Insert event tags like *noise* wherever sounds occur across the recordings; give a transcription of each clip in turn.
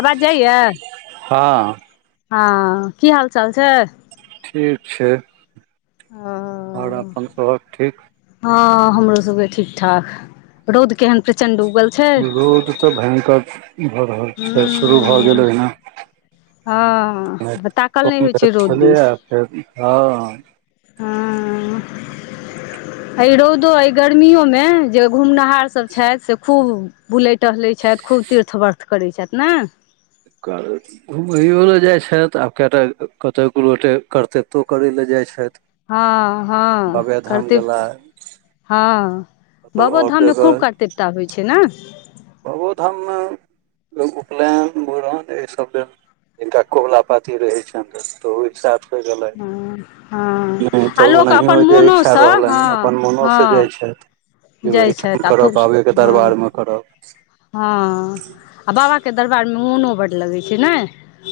आवाज जाइए हँ हँ की हाल चाल छै ठीक छै आओर अपन सबहक ठीक हँ हमरो सबके ठीक ठाक रौद केहन प्रचंडू रोद तऽ भयङ्कर भऽ रहल छै शुरू भऽ हूँ गेलहिना हँ ताकल नहि होइ छै रौद दिस फेर हँ हुँ रौदो गर्मियो मे जे घुमनिहार सभ छथि से खूब बुलैत टहलै छथि खूब तीर्थ वर्थ करैत छथि ने घुमैयो लए जाइ छथि आब कएटा कतहु ग रोटे करततो करय लेलए जाइत छथि हँ हँ बाबाधाम गेला करतिप्त हँ कतहु बाबो आओर धाममे जगह खूब करतिबता होइ छै ने बाबोधाममे उपलयन मुड़न एहिसभ लेल हिनका कबुला पाती रहै छनि तऽ तहु एक साथ *unintelligible* हँ हँ नहि आ तऽ लोक ओनाहिये अपन जे इच्छा मोनोसँ हँ रहलनि अपन मोनोसँ हँ जाइ छैथ जे जाइ ओहिठाम छथि आ करब खूब बाबेके हँ दरबारमे करब हँ आ बाबाके दरबारमे मोनो बड्ड लगै छै नय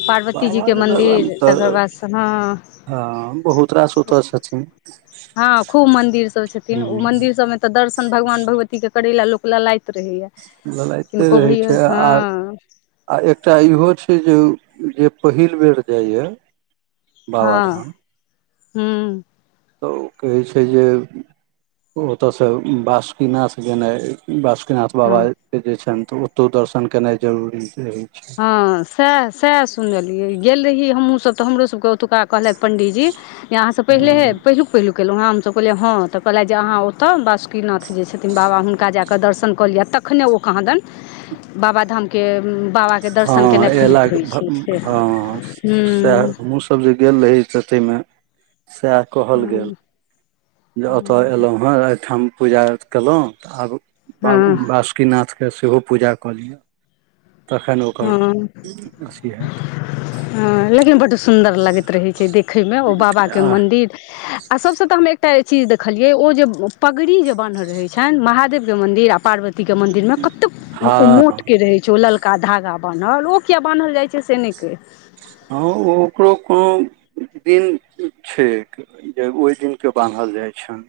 पार्वती जीके बाबाके दरबारमे मन्दिर तकर तऽ बादस हँ हँ बहुत रास ओतऽ छथिन हँ खूब मंदिर सब छथिन ओ हूँ मंदिर सबमे तऽ दर्शन भगवान भगवती के करे लए लोक ललायत ललाइते रहैत छै आ हँ आ एकटा इहो छै जे जे पहिल बेर जाइए बाबाधाम हुं तऽ कहै छै जे ओतयसँ बासुकीनाथ गेनाइ बासुकी बैजनाथ हँ बाबाके जे छनि तऽ ओतौ दर्शन केनाइ जरूरी रहैय हँ सएह सएह सुनलियै गेल रहियै हमहूँसभ तऽ हमरोसभके ओतुका कहलैथि पण्डीजी जे आहाँसँ पहिले ह पहिलुक पहिलुक तऽयलहु हँ हमसभ कहलियै हँ तऽ कहलथि जे अहाँ ओतऽ बासुकीनाथ जे छथिन बाबा हुनका जाकऽ दर्शन कऽ लिय तखने ओ कहँदेन बाबाधामके बाबाके दर्शन हँ केनाइ आइएला फलित होइ छै से हँ से हूँ हमूँ सब जे गेल रही से ताहिमे सएह कहल हँ गेल जे एतऽ एलहुँ हें एहिठाम पुजा कयलहुँ तऽ आब बा हँ बासुकीनाथके सेहो पूजा कऽ लिअ तखन ओकर हँ अथी हैत लेकिन बड्ड सुंदर लगैत रहै छै देखैयमे ओ बाबा के आह मंदिर आ सबसे तऽ हमरा एकटा चीज देखलियै ओ जे पगड़ी जे बान्हल रहै छनि महादेवके मन्दिर आ पार्वती के मंदिरमे कत्तेक ओ हँ मोट के रहे छै ओ ललका धागा गा बान्हल ओ किये बान्हल जाइ छै से नहि कहि हँ ओकरो कोनो दिन छैक जे ओहि दिन के बान्हल जाय छैन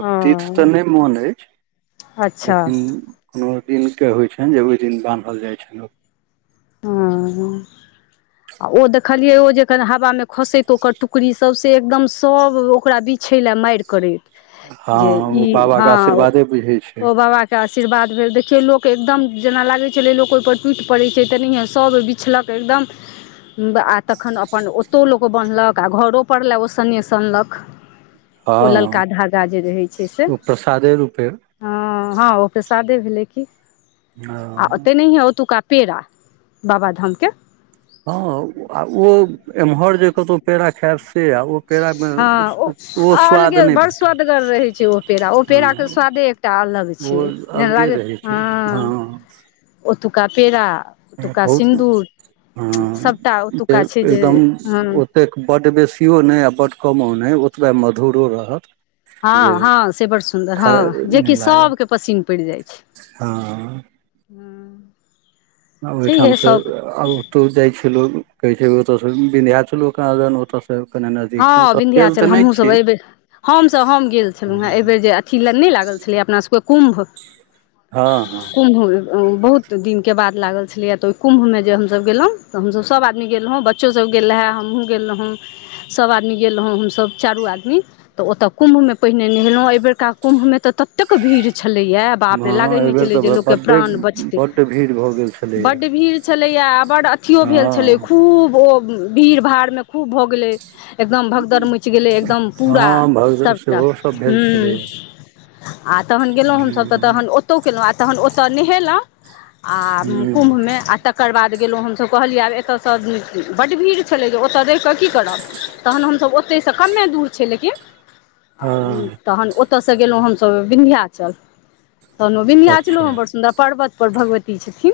आब तिथ तऽ हँ नै मन अछि अच्छा लेकिन एन्हर दिनके होइ छनि जे ओहि दिन बान्हल जाइ छैन ओ हँ आ ओ देखलियै ओ जेखन हवामे खसैत ओकर टुकड़ी सभ से एकदम सभ ओकरा बिछ छैले मारि करैत हँ जे ई ओ बाबाके हँ आशीर्वादे बुझै छै ओ बाबा के आशीर्वाद भेल देखियौ लोक के एकदम जेना लागै छलै लोक ओहिपर टूटि पड़ै छै तेनाहिये सभ ओ बिछलक एकदम आ तखन अपन ओत्तौ लोक बन्हलक आ घरो पर ले ओ सनेश अनलक हँ ओ ललका धागा जे रहै छै से ओ प्रसादे रूपे हँ हँ ओ प्रसादे दे भेलै कि आ ओ हँ तेनैहिये ओतुका पेड़ा बाबाधामके हँ आ ओ एम्हर जे कतहु पेड़ा खेब से आ ओ पेड़ामे हँ ओ स्वाद अलगे नहि बड़ भेटत स्वदगर रहै छै ओ पेड़ा ओ पेड़ाके हँ स्वाद दे एकटा अलग छै ओ जेना अलगे लागै रहै हँ छै हँ ओतुका पेड़ा ओतुका बहुत सिन्दूर हँ सभटा जे ओतुका छै एकदम हँ ओतेक बड्ड बेसी अथिओ नहि आ बड्ड कमो नहि ओतबे मधुरो रहत जे हँ हँ से बड़ सुन्दर खाय हँ जेकि नहि सभके लागत पसिन पड़ि जाइ छै हँ हूँ ओहिठामसँ आब एत्तौ जाइ छी लोग कहै छै ओतऽ सँ बिन्ध्याचलो कहादन ओतऽ सँ हँ बिन्ध्याचल हमहूँ सभ एहि बेर हमसभ हम गेल छलहुँ हेँ एहि बेेर जे अथी नहि लागल छल अपना सबके कुम्भ हँ हँ कुम्भ बहुत दिनके बाद लागल छलैया तऽ ओइ कुम्भ मे जे हमसब गेलौ तऽ हमसब आदमी गेल रहौं बच्चो सब गेल रह‌ए हमहूँ गेल रहौं सभ आदमी गेल रहौं हमसभ चारू आदमी तऽ ओतय कुम्भ मे पहिने नहेलहुँ एहिबेर कत्का कुम्भमे तऽ ततेक भीड़ छलैए बाप रे लागै हँ नहि एहिबेर छलै जे तऽ लोककेँ बड्डे प्राण बचतै बड्ड भीड़ भऽ गेल छलैया बड्ड भीड़ छलैया बड्ड अथियो भेल छलै हँ खूब ओ भीड़ भाड़मे खूब भऽ गेल एकदम भगदर मैच गेलै एकदम पुरा हँ भग सबटा सेहो सब भेल छलै आ तहन गेलहुँ हमसभ तऽ हूँ तहन ओतहु केलहुँ आ तहन ओतय नहेलहुँ आ हूँ कुम्भमे आ तकर बाद गेलहुँ हमसब कहलियै आब एतऽसँ बड्ड भीड़ छलै जे ओतऽ रहि कऽ की करब तहन हमसब ओत तै सँ कमे दूर छै लेकिन उं हँ तहन ओतयसँ गेलहुँ हमसभ विन्ध्याचल तहन विन्धयाचलोमे अच्छा बड़ सुन्दर पर्वत पर भगवती छथिन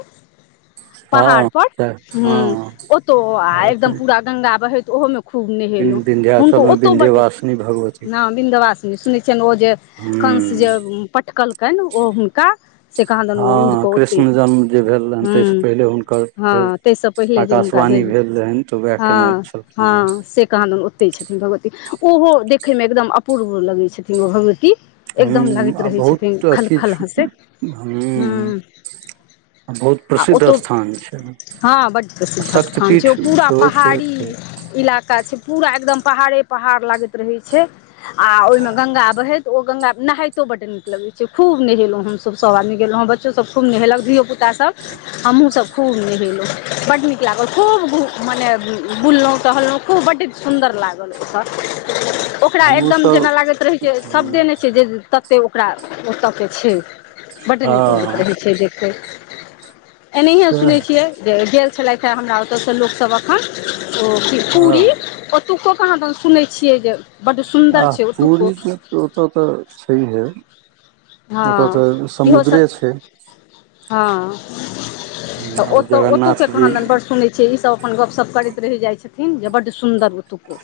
पहाड़ हँ पर तऽ हूँ हँ ओतौ आ एकदम पूरा गंगा बहैत ओहोमे खूब नहेलौं विन्ध्याचल हुनको मे ओतौ बड्ड विन्ध्यवासिनी भगवती बिन्दवासनी ओ जे कंस हूँ जे पटकलकनि ओ हुनका से कहादन उड़ि हँ के ओत्तै कृष्ण जन्म जे भेल रहनि ताहिसँ हूँ पहिले हुनकर हँ भेल ताहिसँ पहिले जे हुनका आकाशवाणी भेल रहनि तऽ उएह केने हँ छलखिन हँ कहा दून ओते छथिन भगवती ओहो देखै मे एकदम अपूर्व लगै छथिन भगवती हेँ एकदम लगैत हूँ आ रहै छथिन बहुत अथी खलखल हँसै हूँ ह्म बहुत आ प्रसिद्ध ओतहु स्थान छै हँ बड्ड आ प्रसिद्ध स्थान शक्तिपीठ छै ओ पूरा सेहो छै पहाड़ी ओतय इला इलाका छै पूरा एकदम पहाड़े पहाड़ लागैत रहे छै आ ओहिमे गंगा बहैत ओ गंगा नहाइतो बड नीक लगै छै खूब नेहेलहुँ हमसभ सभ आदमी गेलहुँ बच्चोसभ खूब नहेलक धियोपुता सब हमहु सभ खूब नहेलहुँ बड्ड नीक लागल खूब मने बुललहुँ टहलहुँ खूब खूब बड सुन्दर लागल ओ ओकरा हमहुँ एकदम सब जेना लागैत रहै छै हूँ शब्दे नहि छै जे तऽ ओकरा ओतऽके छै बड्ड नीक लगैत हँ रहैत छै देखै एनाहिये सएह सुनैत छियै जे गेल छलथि हे हमरा ओतयसँ लोकसभ एखन ओ हँ पूरी ओतुकोके कहाँ दन सुनै छियै जे बड्ड आ सुन्दर छै ओतुको पुरी तऽ ओतय तऽ छैहे हँ ओतय तऽ इहोसभ समुद्रे छै हँ तऽ ओ आओर ओतहु जगन्नाथ के जी कहान बड़ सुनैत छै ईसभ अपन गपशप करैत रहि जाइत छथिन जे बड्ड सुन्दर ओतुको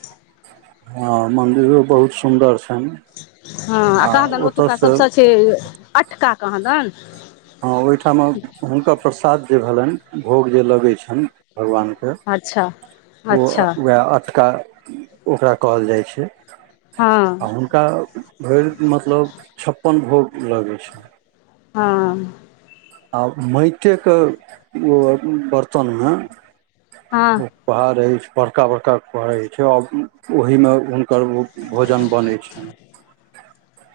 हँ मन्दिरो बहुत सुन्दर छै हँ कहादन ओतुका से सबस छै अटका कहादन हँ ओहिठाम हुनकर प्रसाद जे भेलनि भोग जे लगै छनि भगवान के अच्छा ओ अच्छा वएह अटका ओकरा कहल जाइ छै हँ आ हुनका भरि मतलब छप्पन भोग लगै छनि हँ आ माइटे के बर्तन हँ में पहाड़ अछि बड़का बड़का पहड़ अछि छै आ ओहिमे ओकर ओ भोजन बनै छनि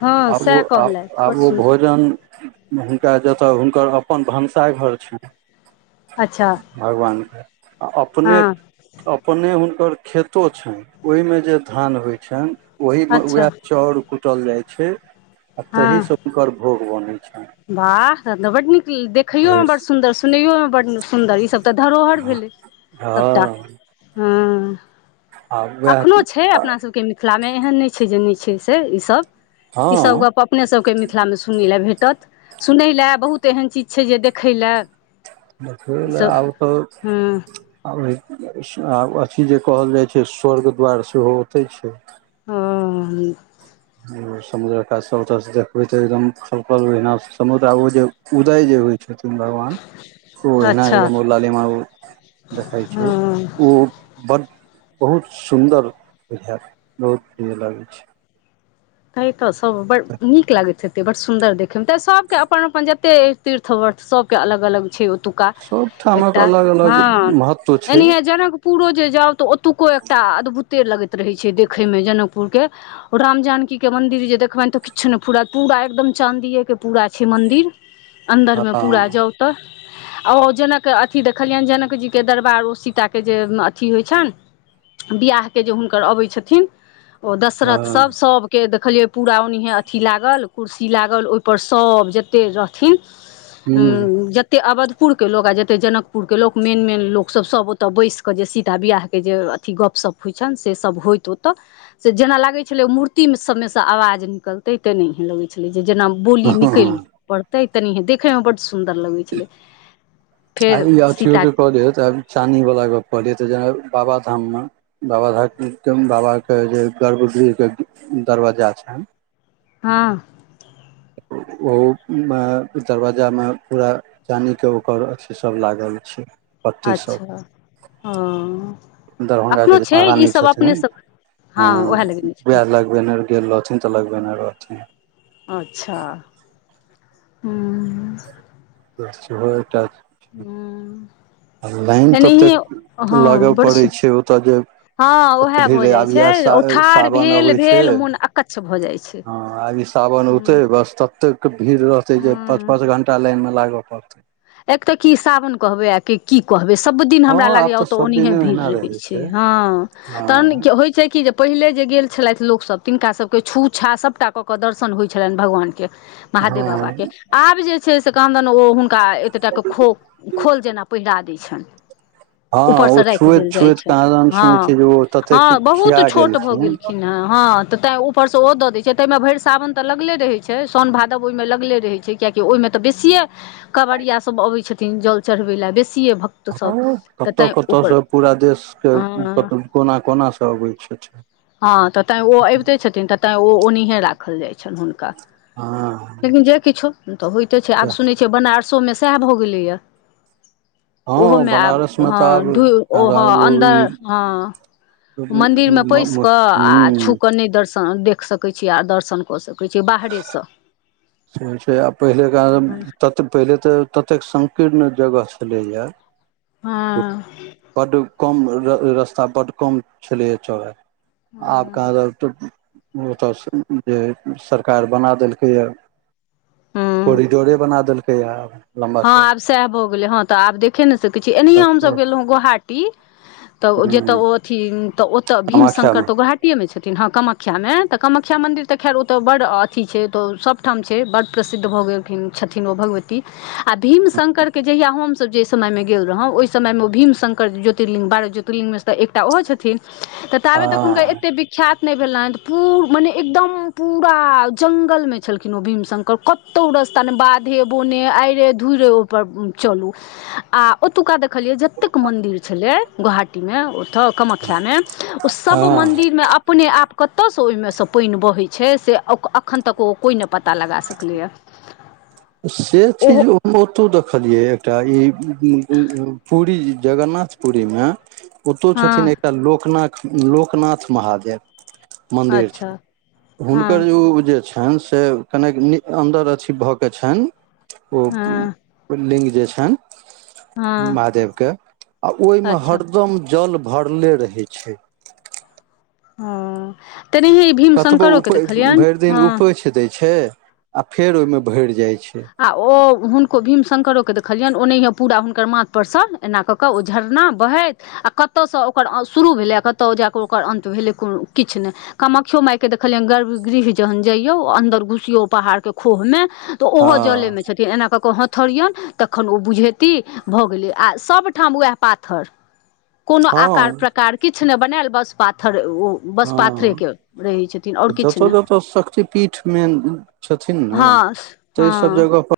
हँ आब सएह ओ आ कहलथि आब बड्ड ओ सुन्दर भोजन हुनका जतय हुनकर अपन भनसाघर छ अच्छा भगवानके आ अपने हँ अपने हु ओकर खेतो छनि ओहि में जे धान होय छनि ओहि मे अच्छा उएह चाउर क छुटल जाय छै आ तहि से हुनकर भोग बन छै बाह त त बड नीक देखैयोमे भरि बड सुन्दर सुनैोमे बड्ड सुन्दर ईसभ तऽ धरोहर भेलखिन हँ हँ आ उएह एखनोहु छै अपना सभके मिथिला मे एहन नइ छै जे नइ छै से ई सभ ई सब हँ गप अपने सबके मिथिला मे सुनै ल भेटत सुनय लेल बहुत एहन चीज छै जे देखय लेल अउर हँ कहू अथी जे कहल जाइ छै स्वर्ग द्वार सेहो ओतै छै ह जी समुद्र क सब देखबे ते एकदम फल समु उदय जे होय छथि तन भगवान ओ एनाद अच्छा लाले म देखइ छै हँ ओ बड़ बहुत सुन्दर बुझाय बहुत प्रिय लागै छै ता तऽ सभ बड नीक लागैत छैे बड़ सुन्दर देखयमे तऽ सभके अपन अपन एते तीर्थ वर्त सबके अलग अलग छै ओतुका सबठामक एकटा अलग अलग हँ महत्व छै एनीह जनकपुरो जे जाउ तऽ ओतुको एकटा अदभुत अदभुत लगैत रहै छै देखे में जनकपुर के राम जानकी के मन्दिर जे देखबनि तऽ किछु नहि पूरात पूरा एकदम चाँदिेके पूरा छै मन्दिर हँ अन्दरमे पूरा जाउ त अ ओ जनक अथि देखलियनि जनकजीके दरबार ओ सीताके जे अथी होइ छइन विहाके जे हुनकर अबैत छथिन ओ हँ दशरथसभ सभ देखलियै पूरा ओनाहे अथी लागल कुर्सी लागल ओहिपर सब जतेक रहथिन ह हूँ जतेक अबध पुर के लोक आ जतेक जनकपुरके लोक मेन मेन लोकस सभ ओतऽ बैस कऽ जे सीता बिआहके जे गप सब होइ छनि से सब होइत ओतऽ से जेना लागै छलै मूति मूर्ती सभमेसँ आवाज निकलतै तेनाहिए लगै छलै जे जेना बोली हँ निकैल हँ पड़तै तनि देखै मे बड्ड सुन्दर लगै छलै आ फेर ई अथयो सीता क दियो त चानी बला गप क देत ना बाबा धाम मे बाबा बाबा के गर्भ गृह बजा छै हँ *unintelligible* ओहमे दरवाजामे पूरा चानि क ओकर अथी सब लागल छै पत्ती सब अच्छह हँ दरभंगा के जे महारानी छथिन अ हँ उएह लगेने छथिन उहे लगबेने गेल रहथिन लगबने रहथिन अच्छह हूँ सेहो एकटा हू आ लाइन ततेक लगअ बड पड़ैय सु छै ओतअ जे हँ उएह ततधिर भऽ जाइ आब इहै छै सा ओ ठाढ़ सावन भेल अबै छैय भेल मोन अकच्छ भऽ जाइ छै ह एहि सावन हूँ ओते बस ततेक भीड़ रहतै जे पाँच हूँ पाँच घंटा लाइनमे लागअ पड़तै एक तऽ की सावन कहबै आ की कहबै सब दिन हँ हमरा लागै आब तऽ ओतय सब ओनेहे दिने भीड़ ओहिना रहै छैय छै हँ तहन हँ होइ छैय की पहिले जे गेल छलैथ लोकसब तिनका सबके छू छा सभटा कऽ के दर्शन होय छलैन भगवान क महादेव बाबा हँ के आब जे छैय से कहा दुन ओ हुनका एटे टा के खो खोल जेना पहिरा दै छैन हँ ओ ऊपरसँ राइख छुएत देल जाय छुएत छैन कहाँ दन सुनै हँ छियै जे ओ ततेक हँ बहुत खिया छोट भऽ गेलखिन ह हँ तैय उ पर सँ ओ दऽ दैय छैय ताइमे भइर सावन तऽ लगले रहै छैय साओन भादव ओहिमे लगले रहै छैय कियाकी ओहिमे तऽ बेसिए कवड़िया सब अबै छथिन जल चढ़बै ल बेसी कतअ कतअ सँ पूरा देशके के हँ कोना कोना स अबै छै अच्छह हँ तऽ तै ओ अबिते छथिन तै ओ ओनिहे राखल जाइ छैन हुनका हँ लेकिन जे किछो तऽ होइत छै आब सुनै छियै बनारसोमे सएह भऽ गेलै य हँ ओहोमे आब बनारस मे हँ तऽ ढु ओ हँ आब अन्दर हँ मंदिर मे पैस कऽ आ छू हुँ कऽ नैय दर्शन ह देख सकैय छी आ दर्शन कऽ सकैय छी बाहरे सँ छै छै आ पहिले कहादिन तत पहिले तऽ ततेक संग कीर्ण जगह छलै य हँ कम र र रस्ता बड कम छलैए एतअ आब हँ कहाँ दिन तऽ ओतअ से उ उ जे सरकार बना देलकै ए कोरिडोरे बना देलकैए आब लम्बा हँ आब चौड़ा सएह भऽ गेलै हँ तऽ आब देखे ने सकै छी एनहिये हमसभ हूँ गेलहुँ हँ गोहाटी तऽ जतऽ ओ अथी तऽ ओतऽ भीम शंकर कामाख्यामे तऽ गोहाटीए मे छथि ठीन हँ कामख्या मे तऽ कामख्या मन्दिर तऽ खैर ओतऽ बड अथी छै त सबठाम छैय बड प्रसिद्ध भऽ ओलखिन छठिन ओ भगवती आ भीमशंकर के जहिया हम सब जेय समय में गेल रहौ ओहि समय मे ओ भीम शंकर ज्योर्तिंलिंग बारह ज्योर्तिंलिंग मे से त एकटा ओहो छथिन तऽ ताबे तक हुनकर हँ एते विख्यात नहि भेलैन पू मने एकदम पूराआ जंगल में छलखिन ओ भीम शंकर कतौ ताने बाधे बोने आइरे धुरे ओ चलू आ ओतुका त खलिए जतेक मन्दिर छलै गोहाटीमे ओतऽ कामख्यामे ओ सब हँ मन्दिरमे अपने आप कतअसँ ओहिमेसँ पाइन बहै छै से ओक अखन तक ओ कोइ नहि पता लगा सकलैया से चीज ओतौ देखलियै एकटा ई इ जगन्नाथ पुरी मे ओतौ छथिन हँ एकटा लोकनाथ लोकनाथ महादेव मन्दिर अच्छा छै हँ हुनकर जे ई जे छै एन से कनेक नीअ अंदर अछि भऽ के छैन ओ हँ लिंग जे छैन हँ महादेव के आ ओय में अच्छा हरदम जल भरले रहै छैय अउं कतबो उपैह भइर दिन हँ उपैछ दैत छै आ फेर ओहिमे भरि जाइ छै आ ओ हुनको भीम शंकरो क देखऽ हलियन ओनेहे पूरा हुनकर माथ पर सँ एना क कऽ ओ झरना बहैत आ कतअसँ ओकर अं शुरू उ भेलै कतौ जा कऽ ओकर अंत भेलै कोरो किछ नैय कामाख्यो माय के देखलियै गर्भ गृह जहन जइयो अंदर घुसीयौ पहाड के खह मे त उहो जले हँ मे छथीन एना क क पाथर यनि तखन ओ बुझेैत भऽ गेलै आ सभठाम उएह पा्थर कोनो हँ आकार प्रकार किछु नहि बनायल बस पाथर ओ बस हँ पाथरे के रहै छथिन आर किछु जतऽ नै जतऽ शक्तिपीठ मेन छथिन ने हँ ताहि हँ सब जगह पर